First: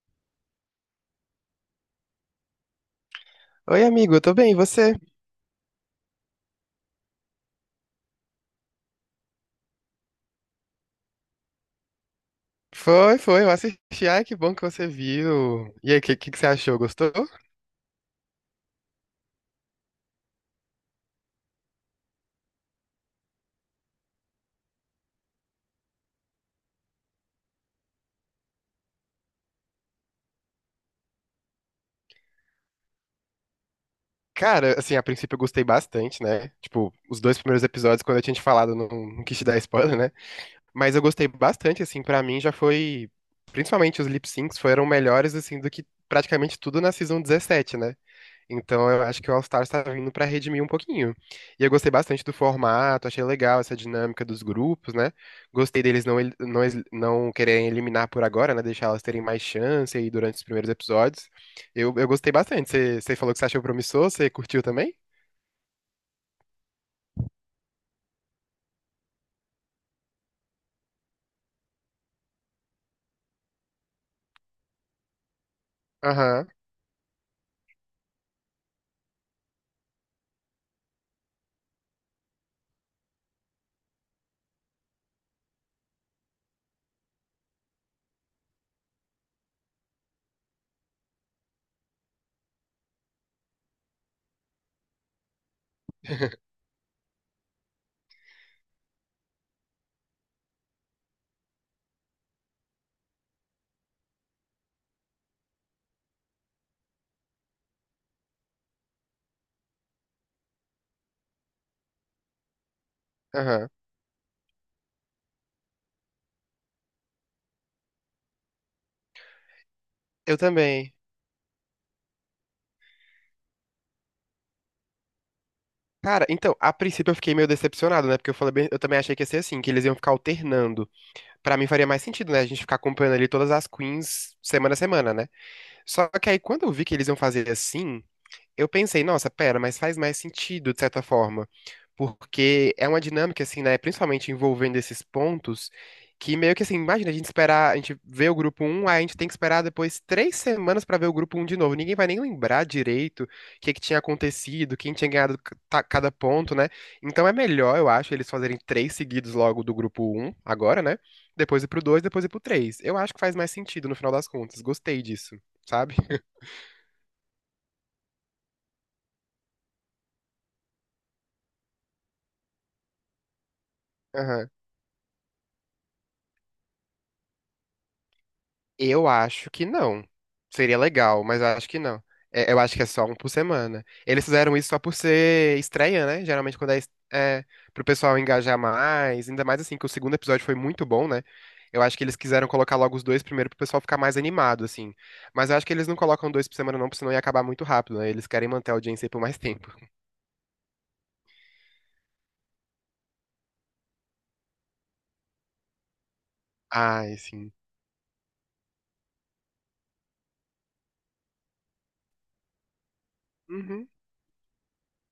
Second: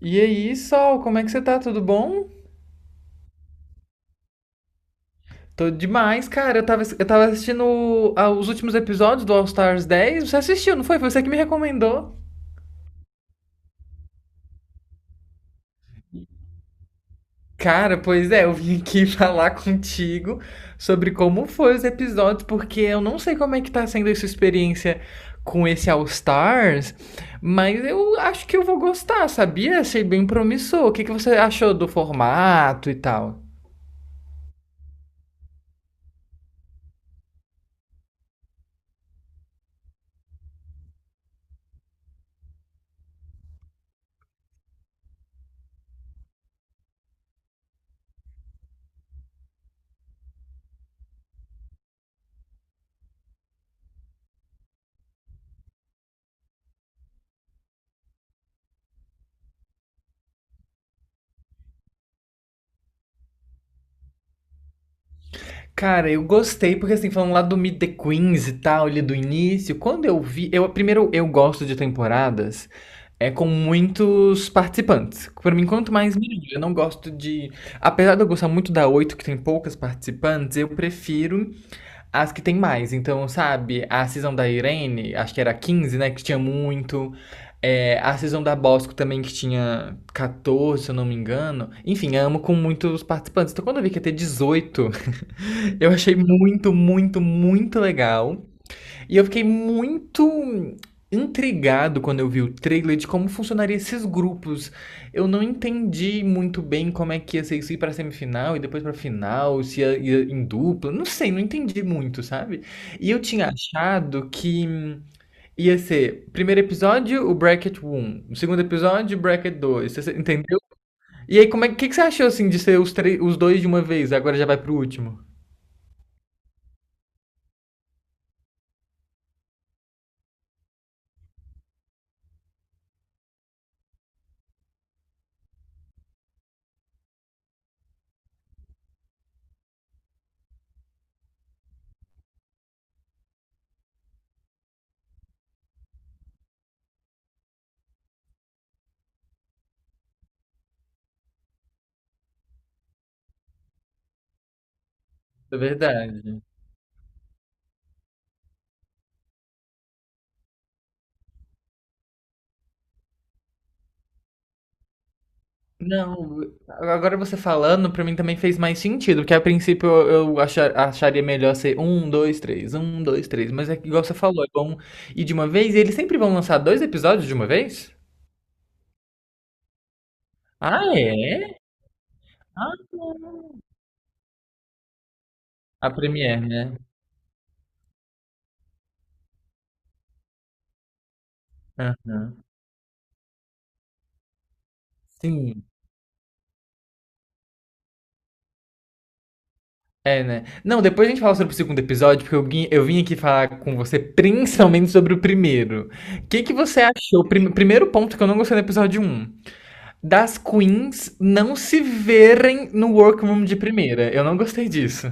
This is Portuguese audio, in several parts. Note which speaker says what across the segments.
Speaker 1: E aí, Sol, como é que você tá? Tudo bom?
Speaker 2: Oi, amigo, eu tô bem, e você?
Speaker 1: Tô demais, cara. Eu tava assistindo os últimos episódios do All Stars 10. Você assistiu, não foi? Foi você que me recomendou.
Speaker 2: Foi, foi, eu assisti. Ai, que bom que você viu. E aí, o que, que você achou? Gostou?
Speaker 1: Cara, pois é, eu vim aqui falar contigo sobre como foi os episódios, porque eu não sei como é que tá sendo essa experiência com esse All Stars, mas eu acho que eu vou gostar, sabia? Achei bem promissor. O que que você achou do formato e tal?
Speaker 2: Cara, assim, a princípio eu gostei bastante, né? Tipo, os dois primeiros episódios, quando eu tinha te falado, eu não quis te dar spoiler, né? Mas eu gostei bastante, assim, pra mim já foi. Principalmente os lip syncs foram melhores, assim, do que praticamente tudo na Season 17, né? Então eu acho que o All Stars tá vindo pra redimir um pouquinho. E eu gostei bastante do formato, achei legal essa dinâmica dos grupos, né? Gostei deles não quererem eliminar por agora, né? Deixar elas terem mais chance aí durante os primeiros episódios. Eu gostei bastante. Você falou que você achou promissor, você curtiu também?
Speaker 1: Cara, eu gostei, porque assim, falando lá do Meet the Queens e tal, ali do início, quando eu vi. Eu, primeiro, eu gosto de temporadas é com muitos participantes. Pra mim, quanto mais melhor.
Speaker 2: Aham.
Speaker 1: Eu não gosto de. Apesar de eu gostar muito da 8 que tem poucas participantes, eu prefiro as que tem mais. Então, sabe, a season da Irene, acho que era quinze, né? Que tinha muito. É, a season da Bosco também, que tinha 14, se eu não me engano. Enfim, amo com muitos participantes. Então, quando eu vi que ia ter dezoito, eu achei muito, muito, muito legal. E eu fiquei muito intrigado quando eu vi o trailer de como funcionaria esses grupos. Eu não entendi muito bem como é que ia ser isso ir pra semifinal e depois pra final, se ia em dupla. Não sei, não entendi muito, sabe? E eu tinha
Speaker 2: Aham.
Speaker 1: achado que ia ser primeiro episódio, o bracket 1, o segundo episódio, o bracket dois. Você
Speaker 2: Eu
Speaker 1: entendeu?
Speaker 2: também.
Speaker 1: E aí, como é que você achou assim de ser os dois de uma vez? Agora já vai pro último.
Speaker 2: Cara, então, a princípio eu fiquei meio decepcionado, né? Porque eu falei eu também achei que ia ser assim, que eles iam ficar alternando. Pra mim faria mais sentido, né? A gente ficar acompanhando ali todas as queens semana a semana, né? Só que aí quando eu vi que eles iam fazer assim, eu pensei, nossa, pera, mas faz mais sentido de certa forma, porque é uma dinâmica assim, né, principalmente envolvendo esses pontos, que meio que assim, imagina a gente esperar, a gente vê o grupo um, aí a gente tem que esperar depois 3 semanas pra ver o grupo um de novo. Ninguém vai nem lembrar direito o que que tinha acontecido, quem tinha ganhado
Speaker 1: É
Speaker 2: cada
Speaker 1: verdade.
Speaker 2: ponto, né? Então é melhor, eu acho, eles fazerem três seguidos logo do grupo um agora, né? Depois ir pro dois, depois ir pro três. Eu acho que faz mais sentido no final das contas. Gostei disso, sabe?
Speaker 1: Não, agora você falando, pra mim também fez mais sentido, porque a princípio eu acharia melhor ser um, dois, três, mas é que igual você falou, é
Speaker 2: Aham.
Speaker 1: bom ir de uma vez, e eles sempre vão lançar dois episódios de uma vez?
Speaker 2: Eu acho que não. Seria
Speaker 1: Ah,
Speaker 2: legal, mas eu
Speaker 1: é?
Speaker 2: acho que não. É, eu
Speaker 1: Ah,
Speaker 2: acho que é só um por
Speaker 1: é.
Speaker 2: semana. Eles fizeram isso só por ser
Speaker 1: A
Speaker 2: estreia, né?
Speaker 1: Premiere,
Speaker 2: Geralmente quando
Speaker 1: né?
Speaker 2: é, é pro pessoal engajar mais, ainda mais assim que o segundo episódio foi muito bom, né? Eu acho que eles
Speaker 1: Aham.
Speaker 2: quiseram colocar logo os dois primeiro pro pessoal ficar mais animado, assim. Mas eu
Speaker 1: Sim.
Speaker 2: acho que eles não colocam dois por semana não, porque senão ia acabar muito rápido, né? Eles querem manter a audiência aí por mais tempo.
Speaker 1: É, né? Não, depois a gente fala sobre o segundo episódio, porque eu, eu vim aqui falar com você principalmente sobre o primeiro. O que que você
Speaker 2: Ai,
Speaker 1: achou?
Speaker 2: sim.
Speaker 1: Primeiro ponto que eu não gostei do episódio um? Das queens não se verem no workroom de
Speaker 2: Uhum.
Speaker 1: primeira. Eu não gostei disso.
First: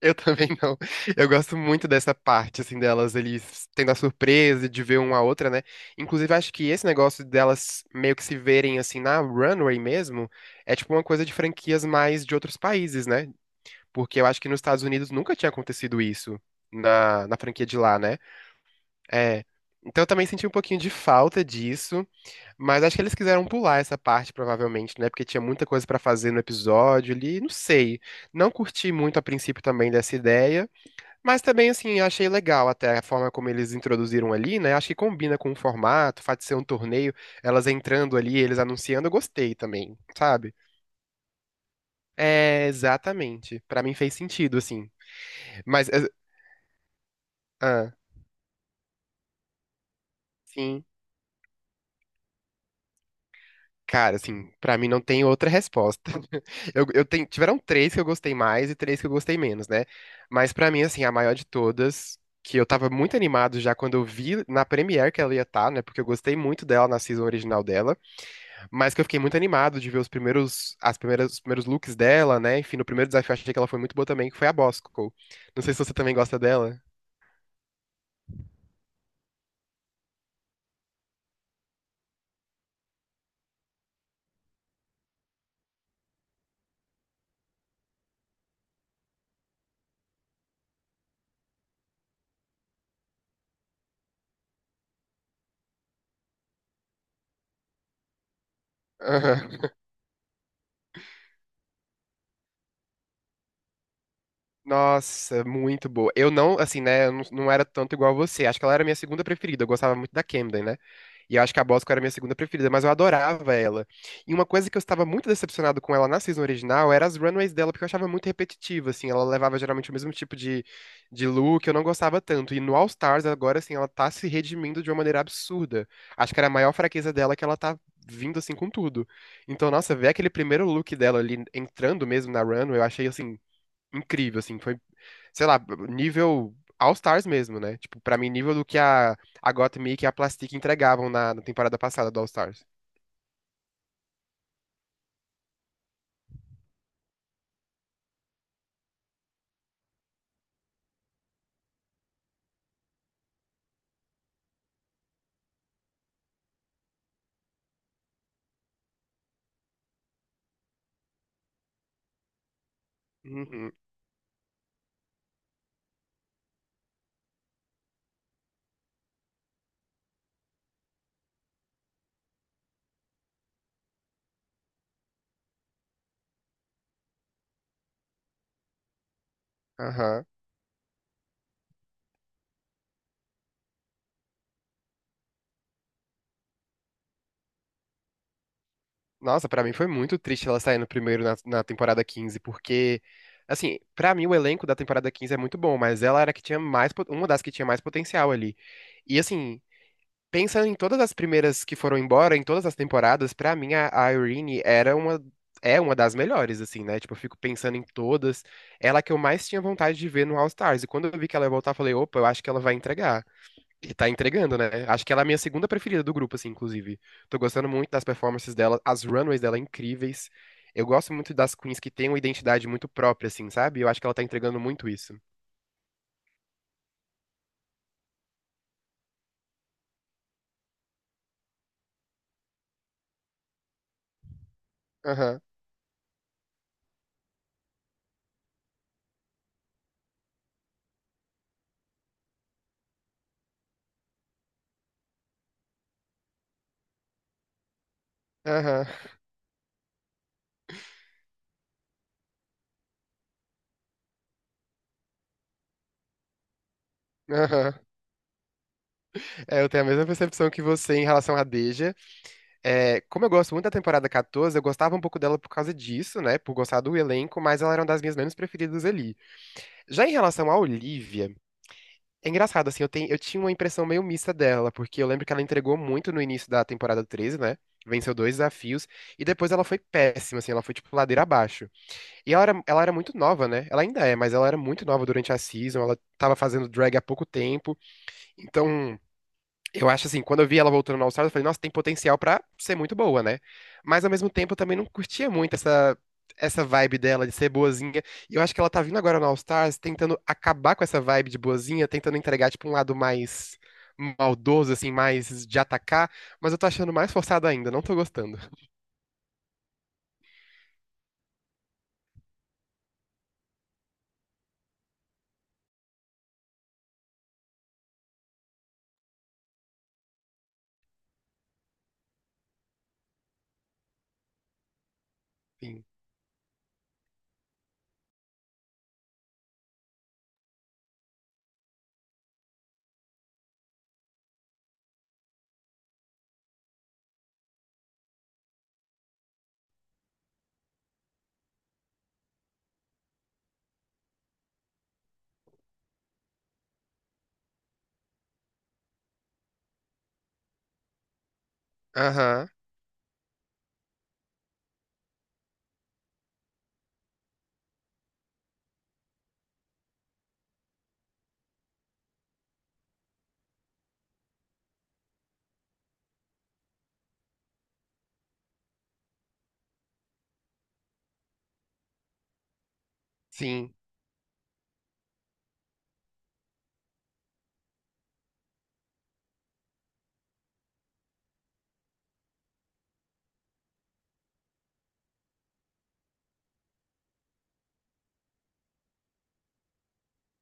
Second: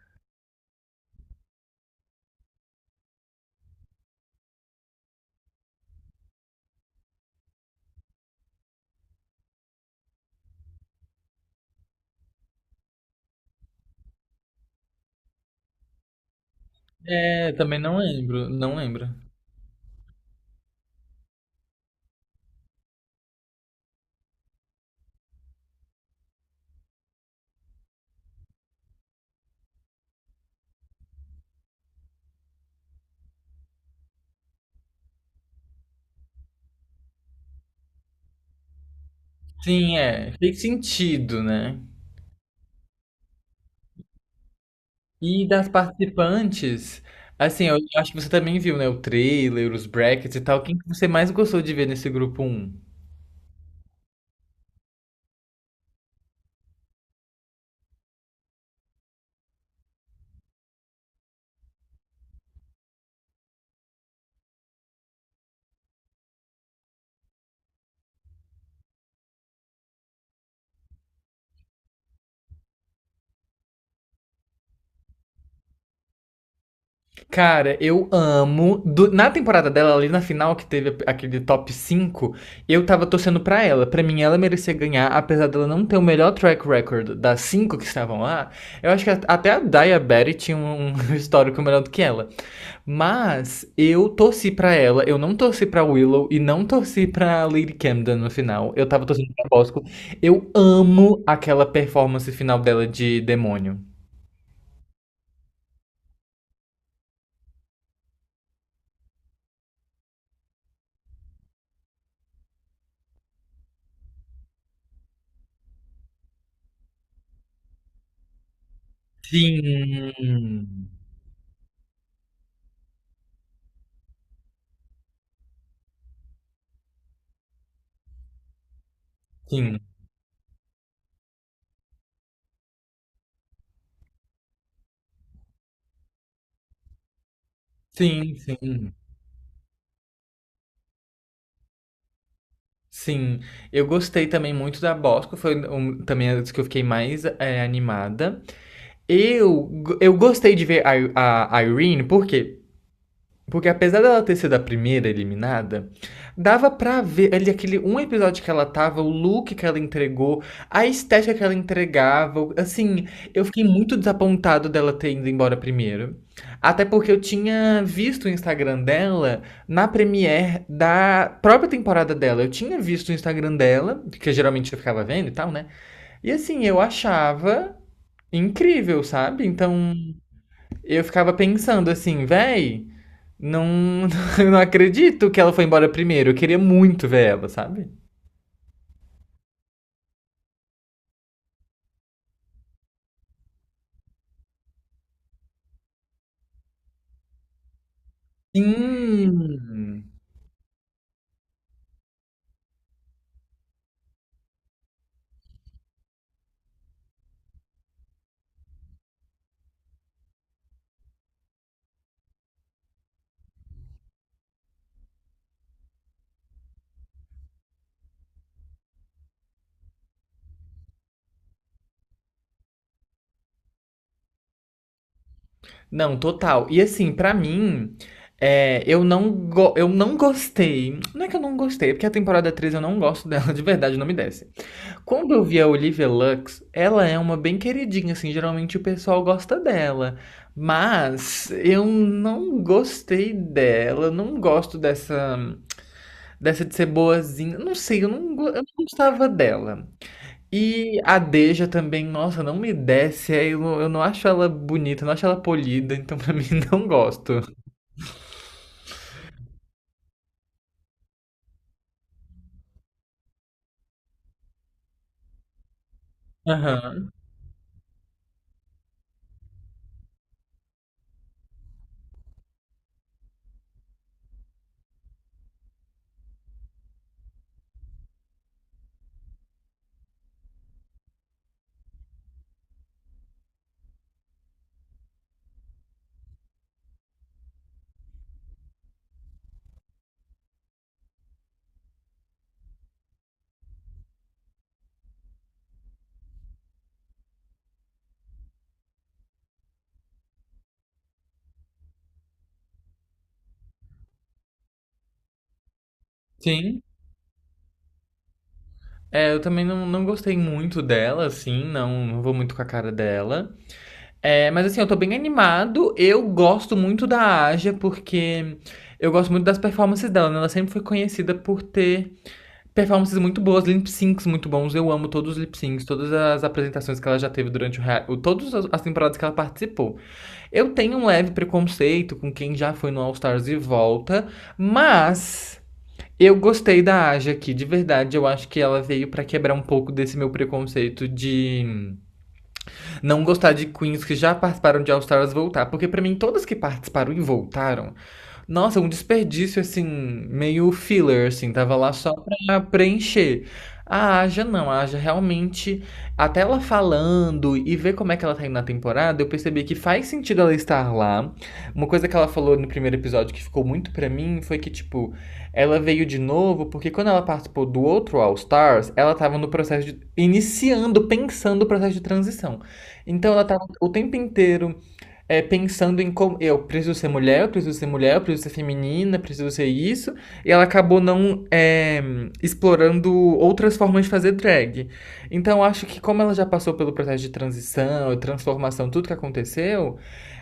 Speaker 2: Eu também não. Eu gosto muito dessa parte, assim, delas, eles tendo a surpresa de ver uma a outra, né? Inclusive, acho que esse negócio delas meio que se verem, assim, na runway mesmo, é tipo uma coisa de franquias mais de outros países, né? Porque eu acho que nos Estados Unidos nunca tinha acontecido isso na
Speaker 1: É,
Speaker 2: franquia
Speaker 1: também
Speaker 2: de
Speaker 1: não
Speaker 2: lá, né?
Speaker 1: lembro, não lembro.
Speaker 2: É. Então eu também senti um pouquinho de falta disso, mas acho que eles quiseram pular essa parte, provavelmente, né? Porque tinha muita coisa pra fazer no episódio ali, não sei. Não curti muito a princípio também dessa ideia. Mas também, assim, achei legal até a forma como eles introduziram ali, né? Acho que combina com o formato, o fato de ser um torneio, elas entrando ali, eles anunciando, eu gostei
Speaker 1: Sim,
Speaker 2: também,
Speaker 1: é,
Speaker 2: sabe?
Speaker 1: fez sentido, né?
Speaker 2: É, exatamente. Pra mim fez sentido, assim.
Speaker 1: E das
Speaker 2: Mas,
Speaker 1: participantes, assim, eu
Speaker 2: ah,
Speaker 1: acho que você também viu, né, o trailer, os brackets e tal. Quem
Speaker 2: sim.
Speaker 1: que você mais gostou de ver nesse grupo um?
Speaker 2: Cara, assim, pra mim não tem outra resposta. Eu tenho, tiveram três que eu gostei mais e três que eu gostei menos, né? Mas pra mim, assim, a maior de todas, que eu tava muito animado já quando eu vi na Premiere que ela ia estar, né? Porque eu gostei muito dela na season original dela. Mas que eu fiquei muito animado de ver os primeiros, as primeiras, os primeiros looks dela, né? Enfim, no primeiro desafio eu achei que ela foi muito boa também, que foi a Bosco. Não sei se você também gosta dela.
Speaker 1: Cara, eu amo. Na temporada dela, ali na final, que teve aquele top 5, eu tava torcendo pra ela. Pra mim, ela merecia ganhar, apesar dela não ter o melhor track record das cinco que estavam lá. Eu acho que até a Daya Berry tinha um histórico melhor do que ela. Mas eu torci pra ela, eu não torci pra Willow e não torci pra Lady Camden no final. Eu tava torcendo pra
Speaker 2: Aham.
Speaker 1: Bosco. Eu amo aquela performance final dela de demônio.
Speaker 2: Nossa, muito boa. Eu não, assim, né? Eu não era tanto igual a você. Acho que ela era a minha segunda preferida. Eu gostava muito da Camden, né? E eu acho que a Bosco era a minha segunda preferida, mas eu adorava ela. E uma coisa que eu estava muito decepcionado com ela na season original era as runways dela, porque eu achava muito repetitiva, assim. Ela levava geralmente o mesmo tipo de,
Speaker 1: Sim.
Speaker 2: de look, eu não gostava tanto. E no All Stars, agora, assim, ela tá se redimindo de uma maneira absurda. Acho que era a maior fraqueza dela que ela tá vindo, assim, com tudo. Então,
Speaker 1: Sim.
Speaker 2: nossa, ver aquele primeiro look dela ali entrando mesmo na runway, eu achei, assim, incrível, assim, foi, sei lá, nível All Stars mesmo, né? Tipo, pra mim,
Speaker 1: Sim,
Speaker 2: nível do que
Speaker 1: sim.
Speaker 2: a Gotham Mick e que a Plastic entregavam na temporada passada do All Stars.
Speaker 1: Sim. Eu gostei também muito da Bosco, foi um, também as que eu fiquei mais animada. Eu, eu gostei de ver a Irene, por quê? Porque apesar dela ter sido a primeira eliminada, dava pra ver ali aquele um episódio que ela tava, o look que ela entregou, a estética que ela entregava. Assim, eu fiquei
Speaker 2: Uhum,
Speaker 1: muito desapontado dela ter ido embora primeiro. Até porque eu tinha visto o Instagram dela na premiere da própria temporada dela. Eu tinha visto o Instagram dela, que geralmente eu ficava vendo e tal, né? E assim, eu achava incrível, sabe? Então.
Speaker 2: aham.
Speaker 1: Eu ficava pensando assim, véi, não, não acredito que ela foi embora primeiro. Eu queria muito ver ela, sabe?
Speaker 2: Nossa, pra mim foi muito triste ela sair no primeiro na temporada 15 porque, assim, pra mim o elenco da temporada 15 é muito bom, mas ela era a que tinha mais, uma das que tinha mais potencial ali. E, assim,
Speaker 1: Sim.
Speaker 2: pensa em todas as primeiras que foram embora, em todas as temporadas, pra mim a Irene era uma é uma das melhores assim, né? Tipo, eu fico pensando em todas, ela que eu mais tinha vontade de ver no All Stars. E quando eu vi que ela ia voltar, eu falei, opa, eu acho que ela vai entregar. E tá entregando, né? Acho que ela é a minha segunda preferida do grupo, assim, inclusive. Tô gostando muito das performances dela, as runways dela é incríveis. Eu gosto muito das queens que têm uma identidade muito própria assim, sabe? Eu acho que ela tá entregando muito isso.
Speaker 1: Não, total. E assim, pra mim, é, eu eu não gostei. Não é que eu não gostei, é porque a temporada 3 eu não gosto dela, de verdade, não me desce. Quando
Speaker 2: Aham.
Speaker 1: eu vi a Olivia Lux, ela é uma bem queridinha, assim, geralmente o pessoal gosta dela. Mas eu não gostei dela, não gosto dessa. Dessa de ser boazinha. Não sei, eu não
Speaker 2: Aham,
Speaker 1: gostava dela. E a Deja também, nossa, não me desce. Aí eu, eu não acho ela bonita, eu não acho ela polida, então pra mim não gosto.
Speaker 2: aham. É, eu tenho a mesma percepção que você em relação à Deja. É, como eu gosto muito da temporada 14, eu gostava um pouco dela por causa disso, né? Por gostar do
Speaker 1: Aham.
Speaker 2: elenco, mas ela era uma das minhas menos preferidas ali. Já em relação à Olivia, é engraçado, assim, eu tinha uma impressão meio mista dela, porque eu lembro que ela entregou muito no início da temporada 13, né? Venceu dois desafios, e depois ela foi péssima, assim, ela foi tipo ladeira abaixo. E ela era muito nova, né? Ela ainda é, mas ela era muito nova durante a season, ela tava fazendo drag há pouco tempo, então. Eu acho assim, quando eu vi ela voltando no All-Stars, eu falei, nossa, tem potencial pra ser muito boa, né? Mas ao mesmo tempo eu também não curtia muito essa vibe dela de ser boazinha. E eu acho que ela tá vindo agora no All-Stars tentando acabar com essa vibe de boazinha, tentando entregar tipo um lado mais maldoso assim, mais de atacar, mas eu tô
Speaker 1: Sim.
Speaker 2: achando mais forçado ainda, não tô gostando.
Speaker 1: É, eu também não, não gostei muito dela, assim, não, não vou muito com a cara dela. É, mas assim, eu tô bem animado. Eu gosto muito da Aja, porque eu gosto muito das performances dela, né? Ela sempre foi conhecida por ter performances muito boas, lip syncs muito bons. Eu amo todos os lip
Speaker 2: Sim.
Speaker 1: syncs, todas as apresentações que ela já teve durante todas as temporadas que ela participou. Eu tenho um leve preconceito com quem já foi no All Stars e volta, mas eu gostei da Aja aqui, de verdade. Eu acho que ela veio pra quebrar um pouco desse meu preconceito de não gostar de queens que já participaram de All Stars voltar, porque pra mim todas que participaram e voltaram, nossa, um desperdício assim, meio filler, assim, tava lá só
Speaker 2: Aham.
Speaker 1: pra preencher. A Aja não, a Aja realmente, até ela falando e ver como é que ela tá indo na temporada, eu percebi que faz sentido ela estar lá. Uma coisa que ela falou no primeiro episódio que ficou muito pra mim foi que, tipo, ela veio de novo porque quando ela participou do outro All Stars, ela tava no processo de, iniciando, pensando o processo de transição. Então ela tava
Speaker 2: Sim.
Speaker 1: o tempo inteiro pensando em como eu preciso ser mulher, eu preciso ser mulher, eu preciso ser feminina, eu preciso ser isso, e ela acabou não é, explorando outras formas de fazer drag. Então eu acho que como ela já passou pelo processo de transição, transformação, tudo que aconteceu,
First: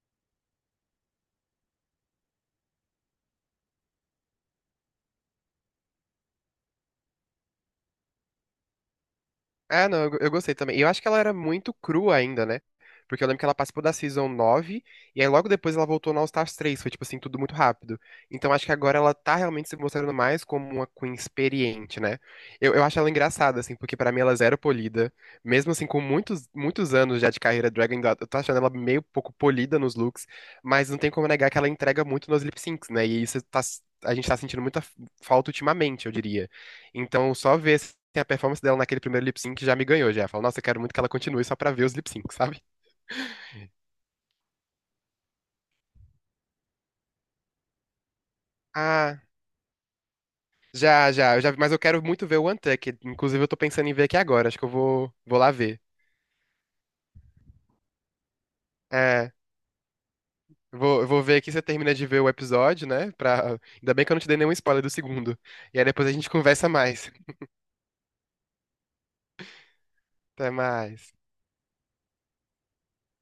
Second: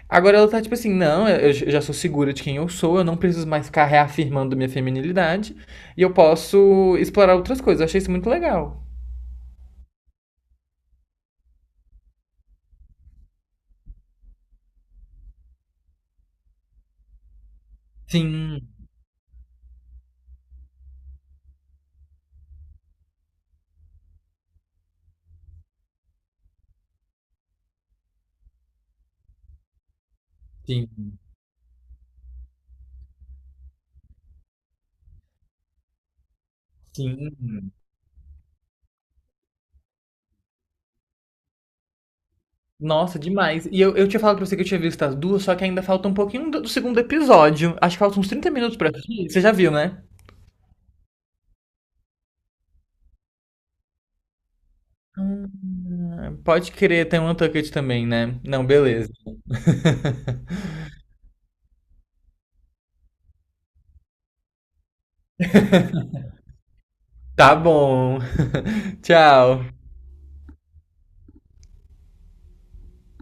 Speaker 1: agora ela tá tipo assim, não, eu já sou segura de quem eu sou, eu não preciso mais ficar reafirmando minha feminilidade, e eu posso explorar outras coisas. Eu achei isso muito legal.
Speaker 2: Ah, não, eu gostei também. E eu acho que ela era muito crua ainda, né? Porque eu lembro que ela participou da Season nove, e aí logo depois ela voltou no All Stars 3. Foi tipo assim, tudo muito rápido. Então
Speaker 1: Sim,
Speaker 2: acho que agora ela tá realmente se mostrando mais como uma Queen experiente, né? Eu acho ela engraçada, assim, porque pra mim ela é zero polida. Mesmo assim, com muitos, muitos anos já de carreira drag, ainda eu tô achando ela meio pouco polida nos looks, mas não tem
Speaker 1: sim,
Speaker 2: como negar que ela entrega muito nos lip syncs, né? E isso tá, a gente tá sentindo muita falta ultimamente, eu diria. Então, só
Speaker 1: sim.
Speaker 2: ver assim, a performance dela naquele primeiro lip sync já me ganhou, já. Falo, nossa, eu quero muito que ela continue só pra ver os lip syncs, sabe?
Speaker 1: Nossa, demais. E eu tinha falado pra você que eu tinha visto as duas, só que ainda falta um pouquinho do segundo episódio. Acho que falta uns 30 minutos pra
Speaker 2: Ah,
Speaker 1: assistir. Você já viu, né?
Speaker 2: já, já, eu já vi, mas eu quero muito ver o Untucked. Inclusive, eu tô pensando em ver aqui agora, acho que eu vou lá ver.
Speaker 1: Ah, pode crer, tem um Untucked também, né? Não, beleza.
Speaker 2: É, eu vou ver aqui você termina de ver o episódio, né? Pra... Ainda bem que eu não te dei nenhum spoiler do segundo. E aí depois a gente conversa mais.
Speaker 1: Tá bom. Tchau.
Speaker 2: Até mais.